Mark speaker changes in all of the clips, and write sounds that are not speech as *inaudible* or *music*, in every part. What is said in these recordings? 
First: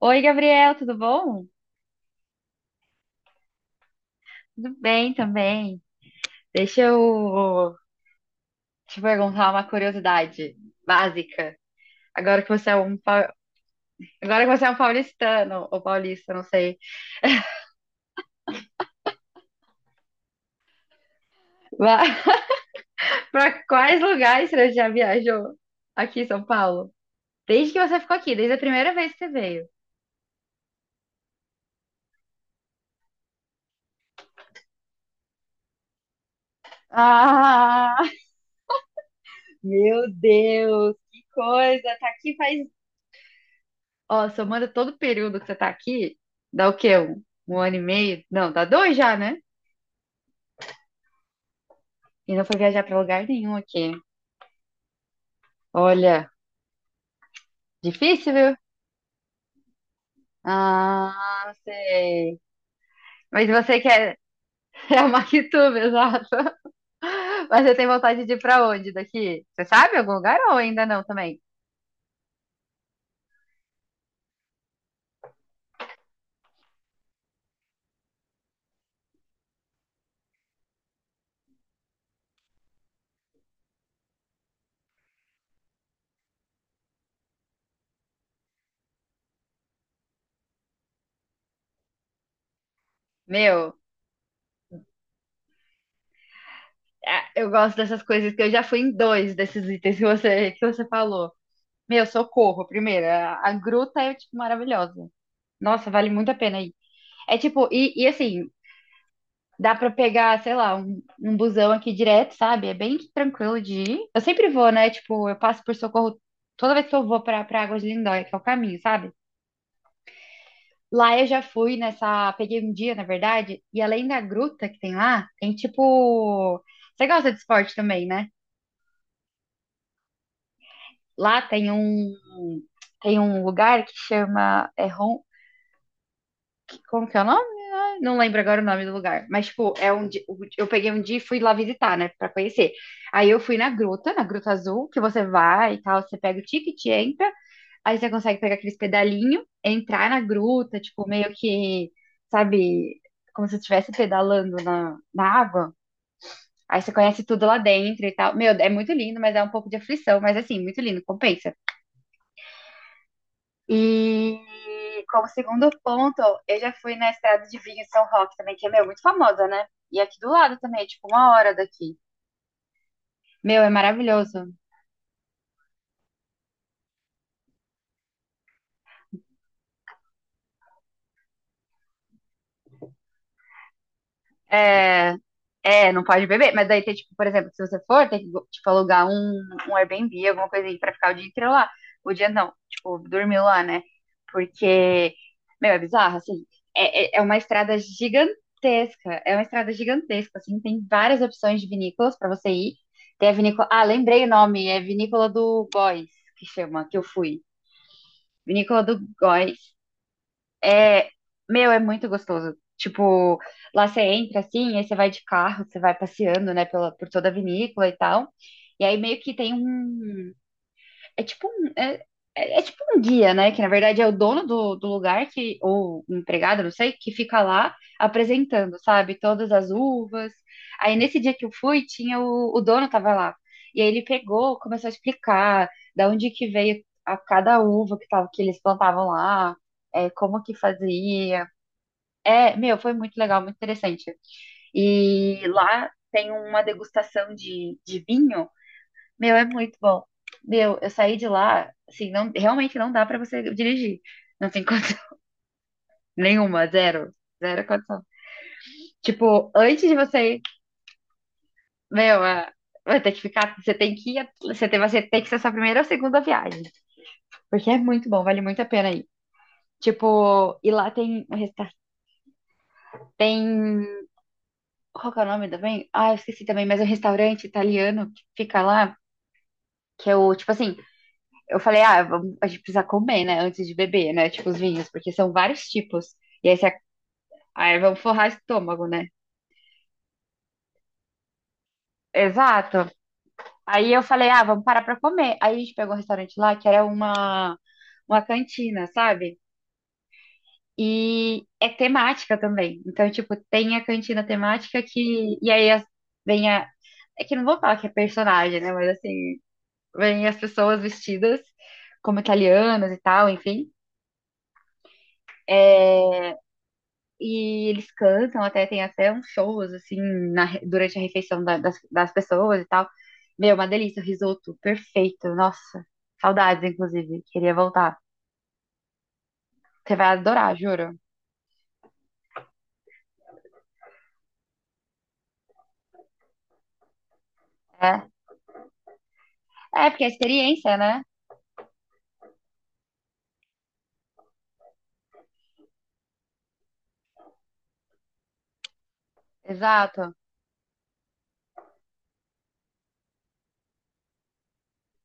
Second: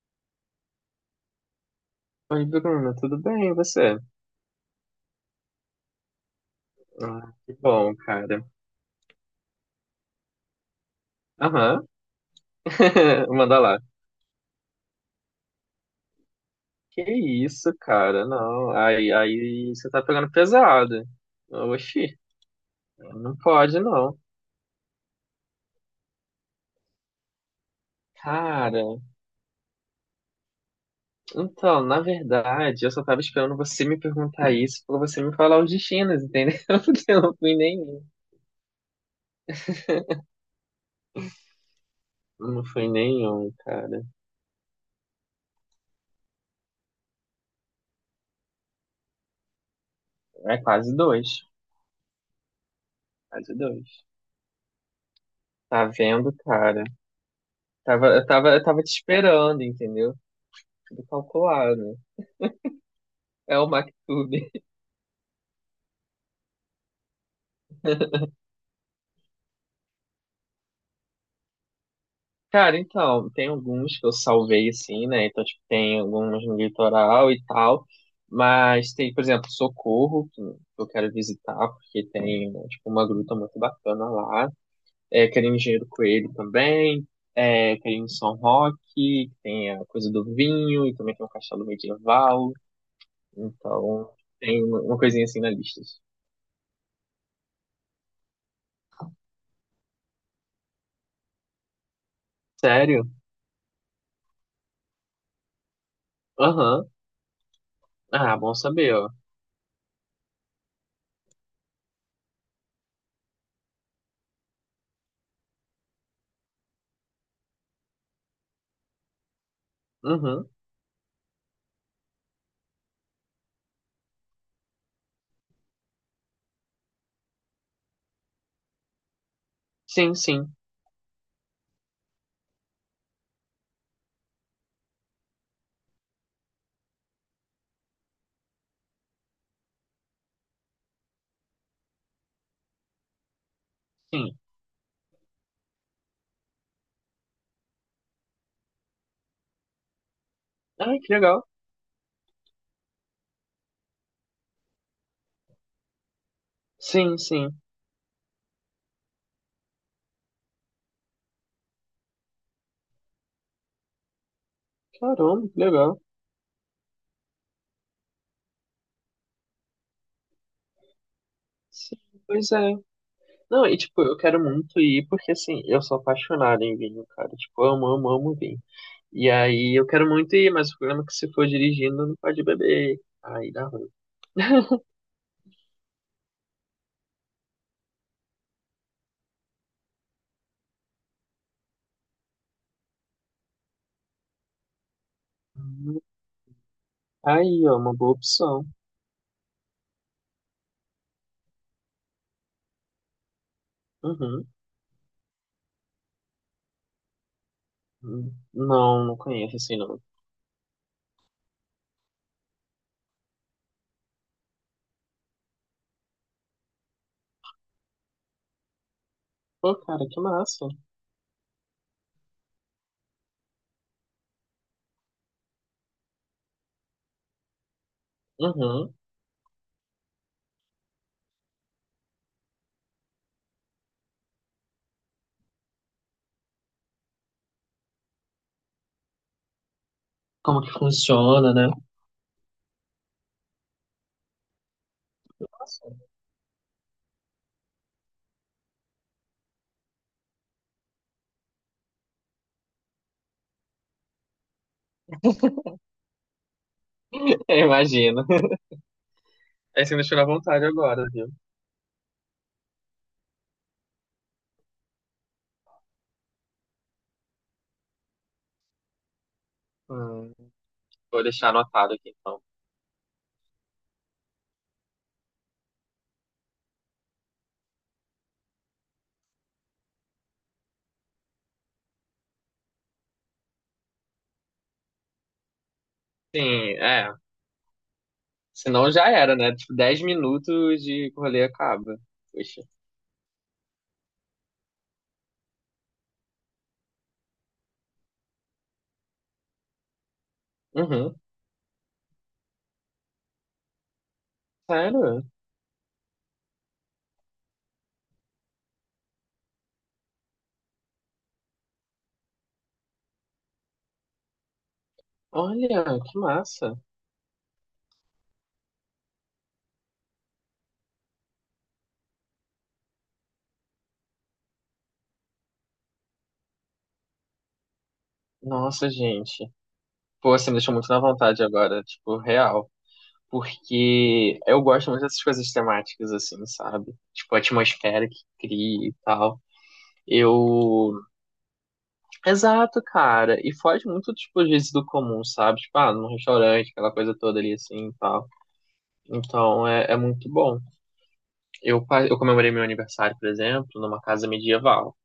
Speaker 1: Oi, Gabriel, tudo bom?
Speaker 2: Oi, Bruno, tudo bem, e você?
Speaker 1: Tudo bem também. Deixa
Speaker 2: Ah, que
Speaker 1: eu
Speaker 2: bom, cara.
Speaker 1: te perguntar uma curiosidade básica.
Speaker 2: Aham.
Speaker 1: Agora que você é um, pau-
Speaker 2: *laughs* Manda lá.
Speaker 1: agora que você é um paulistano, ou paulista, não sei.
Speaker 2: Que isso, cara, não, aí você tá pegando pesado. Oxi, não
Speaker 1: Para *laughs*
Speaker 2: pode,
Speaker 1: quais
Speaker 2: não.
Speaker 1: lugares você já viajou aqui em São Paulo? Desde que você ficou aqui, desde a
Speaker 2: Cara,
Speaker 1: primeira vez que você veio.
Speaker 2: então, na verdade, eu só tava esperando você me perguntar isso pra você me falar os destinos, entendeu? *laughs* Porque eu não fui nenhum.
Speaker 1: Ah, meu Deus, que coisa! Tá aqui faz.
Speaker 2: Não fui nenhum, cara.
Speaker 1: Ó, somando todo o período que você tá aqui, dá o quê? Um ano e meio? Não, dá dois já, né?
Speaker 2: É quase dois,
Speaker 1: E não foi viajar pra lugar
Speaker 2: quase
Speaker 1: nenhum aqui.
Speaker 2: dois. Tá
Speaker 1: Olha,
Speaker 2: vendo, cara? Tava, eu
Speaker 1: difícil,
Speaker 2: tava,
Speaker 1: viu?
Speaker 2: eu tava te esperando, entendeu? Tudo
Speaker 1: Ah, não
Speaker 2: calculado.
Speaker 1: sei. Mas
Speaker 2: É o
Speaker 1: você quer
Speaker 2: MacTube. *laughs*
Speaker 1: *laughs* é a Maquituba, exato. Mas você tem vontade de ir pra onde daqui? Você sabe algum lugar ou ainda não também?
Speaker 2: Cara, então, tem alguns que eu salvei, assim, né? Então, tipo, tem alguns no litoral e tal. Mas tem, por exemplo, Socorro, que eu quero visitar, porque tem, né, tipo, uma gruta muito bacana lá. É, quero ir em Engenheiro Coelho também. É, quero ir em São Roque, que tem a coisa do vinho, e também tem um castelo medieval.
Speaker 1: Meu,
Speaker 2: Então, tem uma coisinha assim na lista.
Speaker 1: ah, eu gosto dessas coisas que eu já fui em dois desses itens que você, falou. Meu, Socorro, primeiro.
Speaker 2: Sério?
Speaker 1: A gruta é, tipo, maravilhosa. Nossa, vale muito a pena ir.
Speaker 2: Aham.
Speaker 1: É tipo, e
Speaker 2: Ah,
Speaker 1: assim,
Speaker 2: bom saber, ó.
Speaker 1: dá pra pegar, sei lá, um busão aqui direto, sabe? É bem tranquilo de ir. Eu sempre vou, né? Tipo, eu passo por Socorro toda vez que eu vou pra Águas de Lindóia, que é o caminho, sabe?
Speaker 2: Uhum.
Speaker 1: Lá eu já fui nessa. Peguei um dia, na verdade, e além da gruta que tem lá, tem tipo. Você gosta de esporte também, né?
Speaker 2: Sim, sim,
Speaker 1: Lá tem um. Tem um lugar que chama. Como que é o nome? Não lembro agora o nome do lugar, mas tipo, eu peguei um dia e fui lá visitar, né, pra conhecer. Aí eu fui na
Speaker 2: sim.
Speaker 1: Gruta Azul, que você vai e tal, você pega o ticket, entra, aí você consegue pegar aqueles pedalinho, entrar na gruta,
Speaker 2: Ai,
Speaker 1: tipo,
Speaker 2: que
Speaker 1: meio
Speaker 2: legal.
Speaker 1: que, sabe, como se você estivesse pedalando na água. Aí você
Speaker 2: Sim,
Speaker 1: conhece tudo
Speaker 2: sim.
Speaker 1: lá dentro e tal. Meu, é muito lindo, mas é um pouco de aflição, mas assim, muito lindo, compensa. E como
Speaker 2: Caramba, que
Speaker 1: segundo
Speaker 2: legal.
Speaker 1: ponto, eu já fui na Estrada de Vinho em São Roque também, que é, meu, muito famosa, né? E aqui do lado também, é tipo, uma hora daqui.
Speaker 2: Sim, pois é.
Speaker 1: Meu,
Speaker 2: Não,
Speaker 1: é
Speaker 2: e tipo, eu quero
Speaker 1: maravilhoso.
Speaker 2: muito ir porque assim, eu sou apaixonado em vinho, cara. Tipo, amo, amo, amo vinho. E aí eu quero muito ir, mas o problema é que se for dirigindo não pode beber. Aí dá ruim.
Speaker 1: É, é, não pode beber. Mas daí tem, tipo, por exemplo, se você for, tem que, tipo, alugar um Airbnb, alguma coisa aí pra ficar o dia inteiro lá. O dia não, tipo, dormir lá, né? Porque, meu, é
Speaker 2: Hum,
Speaker 1: bizarro, assim. É uma
Speaker 2: Aí,
Speaker 1: estrada
Speaker 2: ó, uma boa opção.
Speaker 1: gigantesca. É uma estrada gigantesca, assim. Tem várias opções de vinícolas pra você ir. Tem a vinícola. Ah, lembrei o
Speaker 2: Uhum.
Speaker 1: nome. É Vinícola do Góis, que chama, que eu fui. Vinícola do
Speaker 2: Não, não conheço
Speaker 1: Góis.
Speaker 2: assim, não.
Speaker 1: É, meu, é muito gostoso. Tipo, lá você entra assim, aí você vai de carro, você vai passeando, né, pela, por toda a vinícola e tal. E aí meio que tem
Speaker 2: Pô, cara, que
Speaker 1: um.
Speaker 2: massa.
Speaker 1: É tipo um. É tipo um guia, né? Que na verdade é o dono do lugar que, ou um empregado, não sei, que fica lá apresentando,
Speaker 2: Uhum.
Speaker 1: sabe? Todas as uvas. Aí nesse dia que eu fui, tinha o dono tava lá. E aí ele pegou, começou a explicar da onde que veio a cada uva que tava, que eles plantavam lá, é, como que
Speaker 2: Como que
Speaker 1: fazia.
Speaker 2: funciona, né?
Speaker 1: É, meu, foi muito legal, muito interessante. E
Speaker 2: Nossa.
Speaker 1: lá tem uma degustação de vinho. Meu, é muito bom. Meu, eu saí de lá, assim, não, realmente não dá pra você dirigir. Não tem condição *laughs* nenhuma, zero.
Speaker 2: *laughs*
Speaker 1: Zero
Speaker 2: Eu
Speaker 1: condição.
Speaker 2: imagino.
Speaker 1: Tipo, antes
Speaker 2: Aí você
Speaker 1: de
Speaker 2: me tirou à
Speaker 1: você ir,
Speaker 2: vontade agora, viu?
Speaker 1: meu, é, vai ter que ficar, você tem que ir, você tem que ser a sua primeira ou segunda viagem. Porque é muito bom, vale muito a pena ir.
Speaker 2: Hum,
Speaker 1: Tipo, e lá
Speaker 2: Vou
Speaker 1: tem um
Speaker 2: deixar anotado aqui, então.
Speaker 1: tem qual que é o nome também? Ah, eu esqueci também, mas é um restaurante italiano que fica lá que eu, tipo assim, eu falei, ah, a gente precisa comer, né, antes de beber, né, tipo os vinhos, porque são vários tipos. E aí, você,
Speaker 2: Sim, é.
Speaker 1: aí vamos forrar estômago,
Speaker 2: Senão
Speaker 1: né?
Speaker 2: já era, né? Tipo, 10 minutos de rolê acaba. Poxa.
Speaker 1: Exato. Aí eu falei, ah, vamos parar pra comer. Aí a gente pegou um restaurante lá que era uma cantina, sabe?
Speaker 2: Uhum.
Speaker 1: E é temática também. Então, tipo, tem a cantina temática
Speaker 2: Sério?
Speaker 1: que. E aí vem a. É que não vou falar que é personagem, né? Mas assim, vem as pessoas vestidas como italianas e tal, enfim.
Speaker 2: Olha, que
Speaker 1: É,
Speaker 2: massa.
Speaker 1: e eles cantam, até tem até uns shows, assim, durante a refeição das pessoas e tal. Meu, uma delícia, o risoto, perfeito, nossa, saudades, inclusive, queria voltar.
Speaker 2: Nossa, gente.
Speaker 1: Você vai
Speaker 2: Pô, você
Speaker 1: adorar,
Speaker 2: me deixou muito
Speaker 1: juro.
Speaker 2: na vontade agora, tipo, real. Porque eu gosto muito dessas coisas temáticas, assim, sabe? Tipo, a
Speaker 1: É,
Speaker 2: atmosfera que cria e tal.
Speaker 1: é porque é experiência,
Speaker 2: Eu.
Speaker 1: né?
Speaker 2: Exato, cara. E foge muito, tipo, às vezes do comum, sabe? Tipo, ah, num restaurante, aquela coisa toda ali, assim e tal. Então, é
Speaker 1: Exato.
Speaker 2: muito bom. Eu comemorei meu aniversário, por exemplo, numa casa medieval.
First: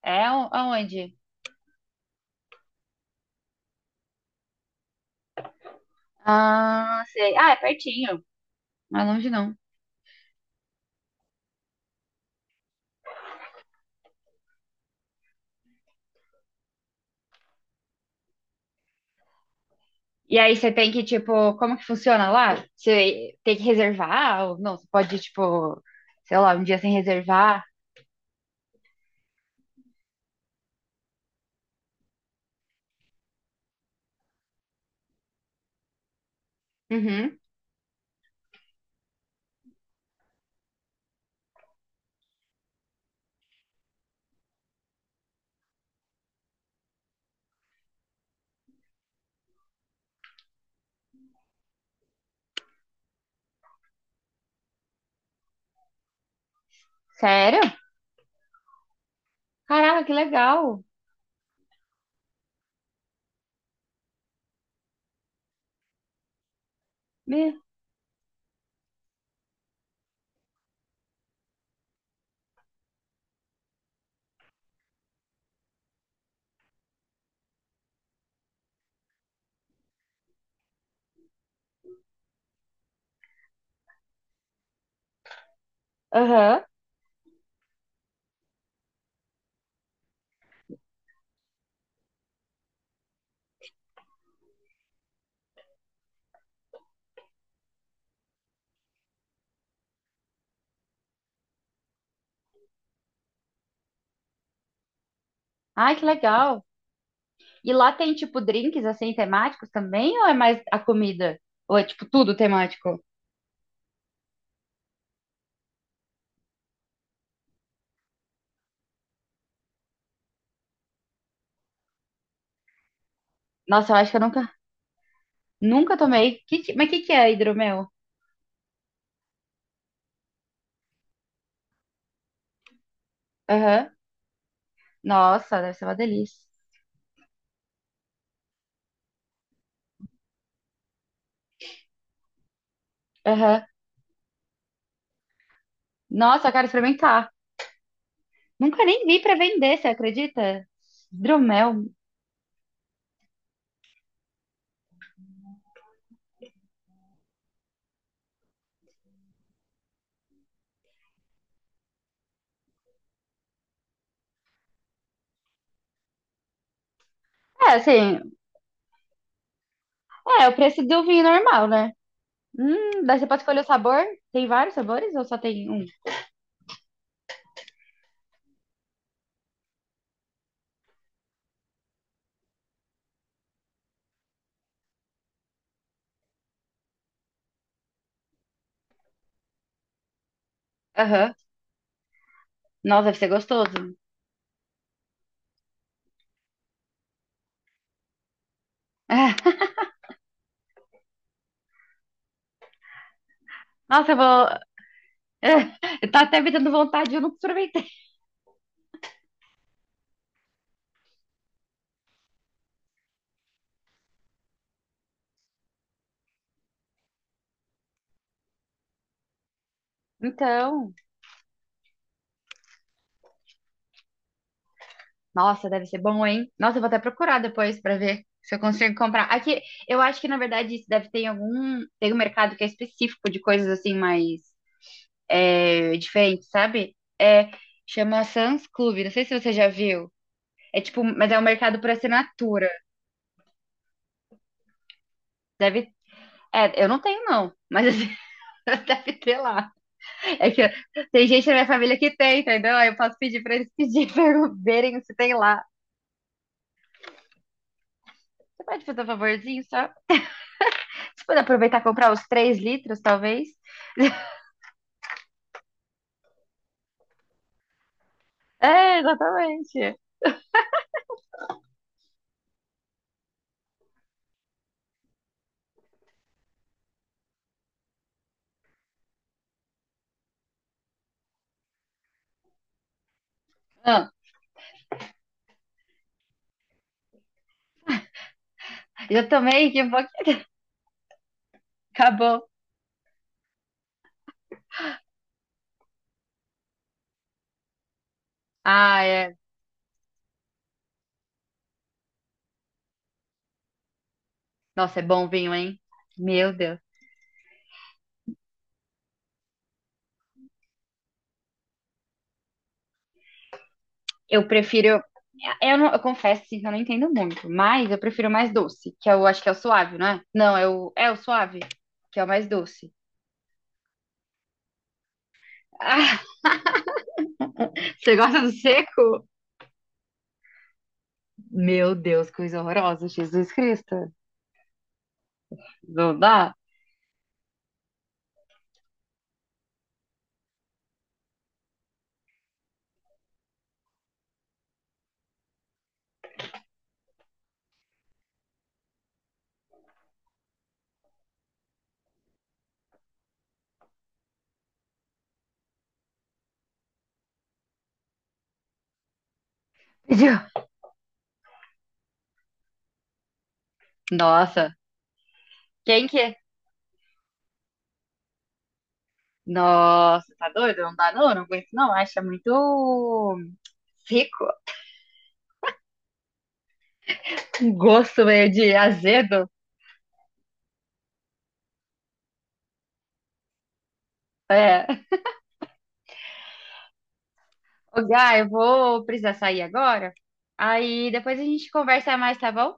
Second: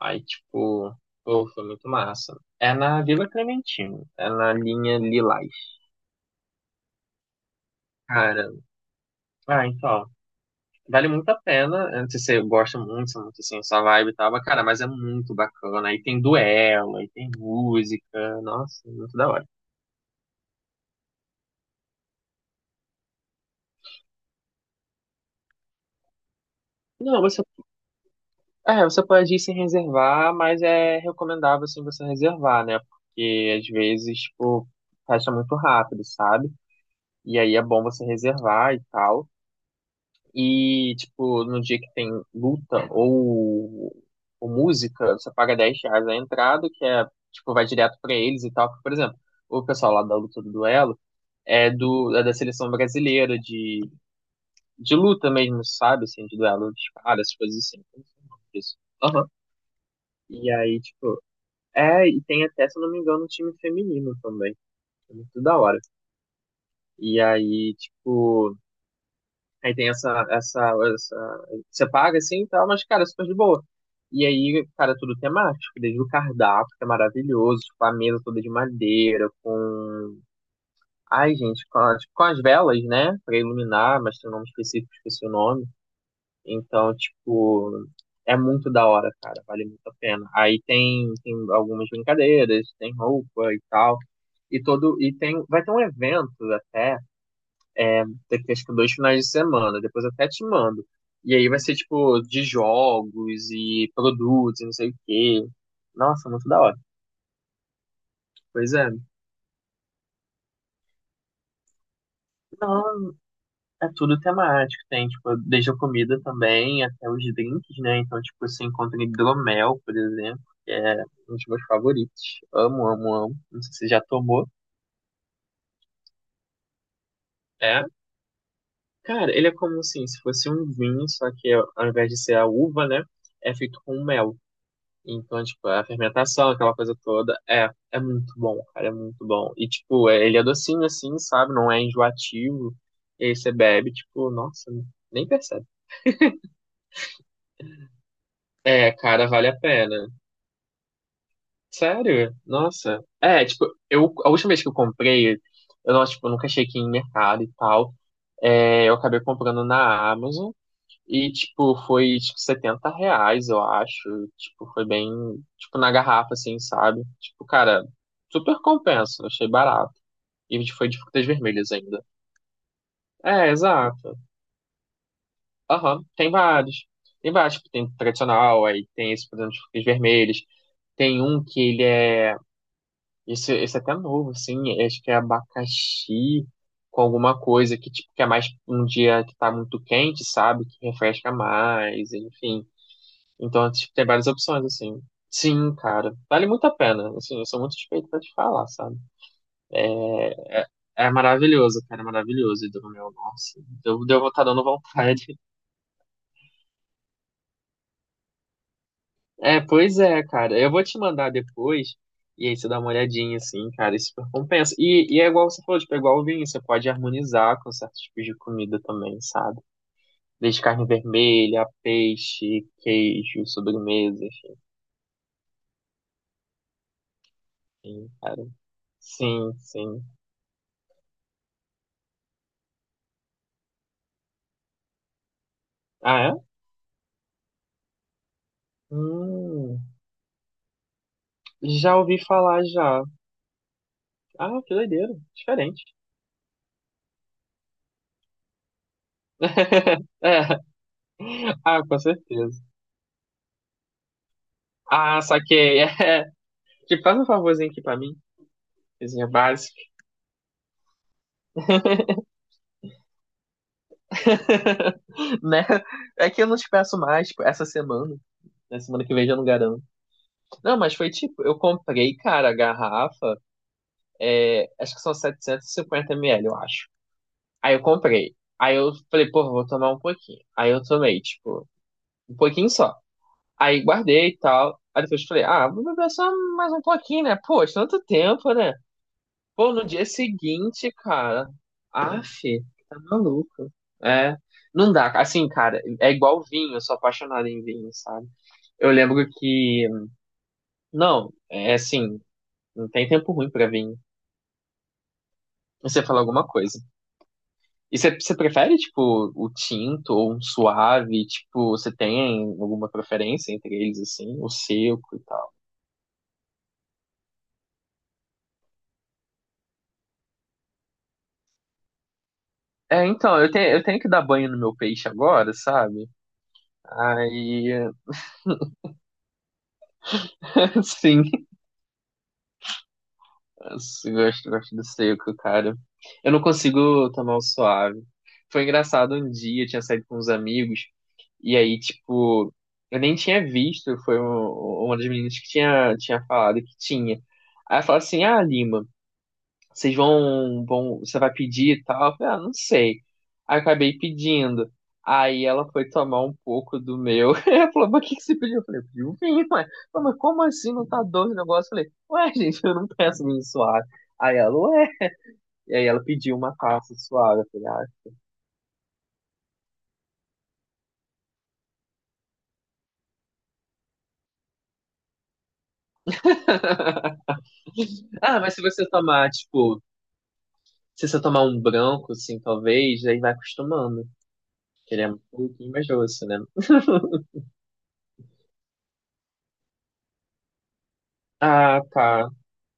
Speaker 2: Aí, tipo,
Speaker 1: Aonde?
Speaker 2: pô, foi muito massa. É na Vila Clementino, é na linha Lilás.
Speaker 1: Ah, sei. Ah, é pertinho,
Speaker 2: Cara,
Speaker 1: não é longe não.
Speaker 2: ah, então, vale muito a pena. Eu não sei se você gosta muito, se é muito assim, sua vibe e tal, mas, cara, mas é muito bacana. Aí tem duelo, aí tem música, nossa, muito da hora.
Speaker 1: E aí você tem que, tipo, como que funciona lá? Você tem que reservar? Ou não, você pode, tipo, sei lá, um dia sem
Speaker 2: Não, você,
Speaker 1: reservar?
Speaker 2: é, você pode ir sem reservar, mas é recomendável, assim, você reservar, né? Porque, às vezes, tipo, fecha muito rápido, sabe?
Speaker 1: Uhum.
Speaker 2: E aí é bom você reservar e tal. E, tipo, no dia que tem luta ou música, você paga 10 reais a entrada, que é, tipo, vai direto pra eles e tal. Porque, por exemplo, o pessoal lá da luta do duelo é do é da seleção brasileira de luta mesmo, sabe? Assim, de duelo de caras, essas coisas
Speaker 1: Sério?
Speaker 2: assim. Eu não sei o nome disso. Aham.
Speaker 1: Caraca, que
Speaker 2: E aí,
Speaker 1: legal.
Speaker 2: tipo, é, e tem até, se eu não me engano, um time feminino também. É muito da hora. E
Speaker 1: Me-
Speaker 2: aí, tipo, Aí tem essa. Você paga assim e tal, mas, cara, é super de boa. E aí, cara, tudo temático, desde o cardápio, que é maravilhoso, tipo, a mesa toda de madeira, com. Ai, gente, com, tipo, com as velas, né? Pra iluminar, mas tem um nome específico, esqueci o nome.
Speaker 1: Aham.
Speaker 2: Então, tipo, é muito da hora, cara, vale muito a pena. Aí tem algumas brincadeiras, tem roupa e tal. E todo. E tem. Vai ter um evento até daqui acho que 2 finais de semana, depois eu até te mando. E aí vai ser tipo de jogos e produtos e não sei o quê.
Speaker 1: Ai, que
Speaker 2: Nossa, muito da
Speaker 1: legal.
Speaker 2: hora.
Speaker 1: E lá tem, tipo,
Speaker 2: Pois
Speaker 1: drinks,
Speaker 2: é.
Speaker 1: assim, temáticos também? Ou é mais a comida? Ou é, tipo, tudo temático?
Speaker 2: Não, é tudo temático. Tem, tipo, desde a comida também até os drinks, né? Então, tipo, você encontra hidromel, por exemplo, que é um dos meus favoritos. Amo, amo, amo. Não sei se você
Speaker 1: Nossa, eu
Speaker 2: já
Speaker 1: acho que eu
Speaker 2: tomou.
Speaker 1: nunca tomei. Mas o que que é
Speaker 2: É.
Speaker 1: hidromel?
Speaker 2: Cara, ele é como assim, se fosse um vinho, só que ao invés de ser a uva, né? É feito
Speaker 1: Aham.
Speaker 2: com mel. Então,
Speaker 1: Nossa,
Speaker 2: tipo,
Speaker 1: deve
Speaker 2: é a
Speaker 1: ser uma delícia.
Speaker 2: fermentação, aquela coisa toda, é muito bom, cara, é muito bom. E, tipo, ele é docinho assim, sabe? Não é enjoativo. E aí você
Speaker 1: Aham.
Speaker 2: bebe, tipo, nossa, nem percebe.
Speaker 1: Nossa, eu quero experimentar. Nunca
Speaker 2: É,
Speaker 1: nem vi
Speaker 2: cara,
Speaker 1: pra
Speaker 2: vale a
Speaker 1: vender, você
Speaker 2: pena.
Speaker 1: acredita? Hidromel.
Speaker 2: Sério? Nossa. É, tipo, eu, a última vez que eu comprei, eu, não, tipo, eu nunca achei que ia em mercado e tal. É, eu acabei comprando na Amazon. E, tipo, foi, tipo, 70 reais, eu acho. Tipo, foi bem, tipo, na garrafa, assim, sabe? Tipo,
Speaker 1: É,
Speaker 2: cara,
Speaker 1: assim,
Speaker 2: super compensa, achei barato.
Speaker 1: é o
Speaker 2: E
Speaker 1: preço
Speaker 2: foi de
Speaker 1: do vinho
Speaker 2: frutas
Speaker 1: normal,
Speaker 2: vermelhas
Speaker 1: né?
Speaker 2: ainda.
Speaker 1: Daí você pode
Speaker 2: É,
Speaker 1: escolher o sabor.
Speaker 2: exato.
Speaker 1: Tem vários sabores ou só tem um?
Speaker 2: Aham, tem vários. Tem vários, tipo, tem tradicional, aí tem esse, por exemplo, de frutas vermelhas. Tem um que ele é, esse é até novo, assim, acho que é abacaxi com alguma coisa que, tipo, que é mais um dia que tá muito quente, sabe? Que refresca
Speaker 1: Aham.
Speaker 2: mais, enfim.
Speaker 1: Nossa, deve ser
Speaker 2: Então,
Speaker 1: gostoso.
Speaker 2: tipo, tem várias opções, assim. Sim, cara. Vale muito a pena. Assim, eu sou muito suspeito pra te falar, sabe?
Speaker 1: *laughs*
Speaker 2: É maravilhoso, cara. É maravilhoso. E do meu, nossa.
Speaker 1: Nossa, eu
Speaker 2: Tá
Speaker 1: vou.
Speaker 2: dando vontade. *laughs*
Speaker 1: *laughs* Tá até me dando vontade, eu não aproveitei.
Speaker 2: É, pois é, cara. Eu vou te mandar depois. E aí você dá uma olhadinha, assim, cara. Isso super compensa. E é igual você falou, tipo, é igual o vinho. Você pode harmonizar com certos tipos de comida também, sabe? Desde carne
Speaker 1: Então,
Speaker 2: vermelha, peixe, queijo, sobremesa,
Speaker 1: nossa, deve ser bom, hein? Nossa, eu vou até procurar depois pra
Speaker 2: enfim,
Speaker 1: ver
Speaker 2: cara.
Speaker 1: se eu consigo comprar.
Speaker 2: Sim,
Speaker 1: Aqui, eu
Speaker 2: sim.
Speaker 1: acho que na verdade isso deve ter em algum. Tem um mercado que é específico de coisas assim mais é,
Speaker 2: Ah,
Speaker 1: diferentes, sabe? É, chama Sam's
Speaker 2: é?
Speaker 1: Club, não sei se você já
Speaker 2: Hum.
Speaker 1: viu. É tipo, mas é um mercado por
Speaker 2: Já ouvi falar
Speaker 1: assinatura.
Speaker 2: já. Ah, que doideira. Diferente.
Speaker 1: Deve. É, eu não tenho, não, mas assim, *laughs* deve ter lá.
Speaker 2: *laughs* É,
Speaker 1: É que tem gente na minha
Speaker 2: ah, com
Speaker 1: família que tem,
Speaker 2: certeza.
Speaker 1: entendeu? Aí eu posso pedir pra eles pedir, *laughs* pra eles verem se
Speaker 2: Ah,
Speaker 1: tem lá.
Speaker 2: saquei. *laughs* É. Tipo, faz um favorzinho aqui pra mim.
Speaker 1: Você pode fazer um
Speaker 2: Coisinha
Speaker 1: favorzinho
Speaker 2: básica.
Speaker 1: só? Você pode aproveitar e comprar os 3 litros, talvez?
Speaker 2: *laughs* Né? É que eu não te peço mais, tipo, essa semana. Na
Speaker 1: É,
Speaker 2: semana que vem já não garanto.
Speaker 1: exatamente.
Speaker 2: Não, mas foi tipo, eu comprei, cara, a garrafa. É, acho que são 750 ml, eu acho. Aí eu comprei. Aí eu falei, pô, vou tomar um pouquinho. Aí eu tomei, tipo, um pouquinho só. Aí
Speaker 1: Ah,
Speaker 2: guardei e tal. Aí depois eu falei, ah, vou beber só mais um pouquinho, né? Pô, tanto tempo, né?
Speaker 1: eu tomei
Speaker 2: Pô,
Speaker 1: que
Speaker 2: no
Speaker 1: um
Speaker 2: dia
Speaker 1: pouquinho.
Speaker 2: seguinte, cara. Aff,
Speaker 1: Acabou.
Speaker 2: tá maluco. É, não dá. Assim, cara, é igual vinho, eu sou apaixonado em vinho, sabe? Eu
Speaker 1: Ah,
Speaker 2: lembro
Speaker 1: é.
Speaker 2: que. Não, é assim, não tem tempo ruim pra vinho.
Speaker 1: Nossa, é bom vinho, hein?
Speaker 2: Você fala alguma
Speaker 1: Meu Deus.
Speaker 2: coisa. E você prefere, tipo, o tinto ou um suave? Tipo, você tem alguma preferência entre eles, assim?
Speaker 1: Eu
Speaker 2: O
Speaker 1: prefiro.
Speaker 2: seco e tal?
Speaker 1: Eu, não, eu confesso assim, que eu não entendo muito, mas eu prefiro mais doce, que eu acho que é o suave, não é? Não, é o suave, que é o mais doce.
Speaker 2: É, então, eu tenho que dar banho no meu peixe agora, sabe?
Speaker 1: Ah,
Speaker 2: Aí,
Speaker 1: *laughs* você gosta do seco?
Speaker 2: *laughs* sim.
Speaker 1: Meu Deus, coisa horrorosa, Jesus Cristo.
Speaker 2: Eu gosto, gosto do seco, cara.
Speaker 1: Não
Speaker 2: Eu não
Speaker 1: dá?
Speaker 2: consigo tomar o suave. Foi engraçado um dia, eu tinha saído com uns amigos, e aí, tipo, eu nem tinha visto, foi uma das meninas que tinha falado que tinha. Aí ela falou assim, ah, Lima, você vai pedir e tal? Eu falei, ah, não sei. Aí eu acabei pedindo. Aí ela foi tomar um pouco do meu. *laughs* Ela falou, mas o que que você pediu? Eu falei, eu pedi um vinho, ué. Ela falou, mas como
Speaker 1: *laughs*
Speaker 2: assim não tá doce o negócio? Eu falei, ué, *laughs* gente, eu não peço vinho suave. Aí ela,
Speaker 1: Nossa,
Speaker 2: ué. E aí ela
Speaker 1: quem que é?
Speaker 2: pediu uma taça suave. Eu falei,
Speaker 1: Nossa, tá doido? Não dá não, não aguento não. Acha muito rico.
Speaker 2: ah. *laughs*
Speaker 1: Um gosto
Speaker 2: Ah,
Speaker 1: meio
Speaker 2: mas se
Speaker 1: de
Speaker 2: você tomar,
Speaker 1: azedo.
Speaker 2: tipo, se você tomar um branco, assim, talvez, aí vai acostumando. Que ele
Speaker 1: É.
Speaker 2: é um pouquinho mais doce, né? *laughs*
Speaker 1: Ô, Gá, eu vou precisar sair agora. Aí depois a gente
Speaker 2: Ah,
Speaker 1: conversa
Speaker 2: tá.
Speaker 1: mais, tá bom?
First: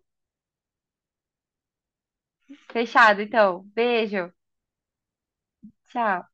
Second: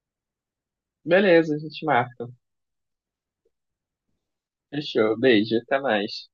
Speaker 2: Beleza, a gente marca.
Speaker 1: Fechado, então. Beijo.
Speaker 2: Fechou. Beijo. Até
Speaker 1: Tchau.
Speaker 2: mais.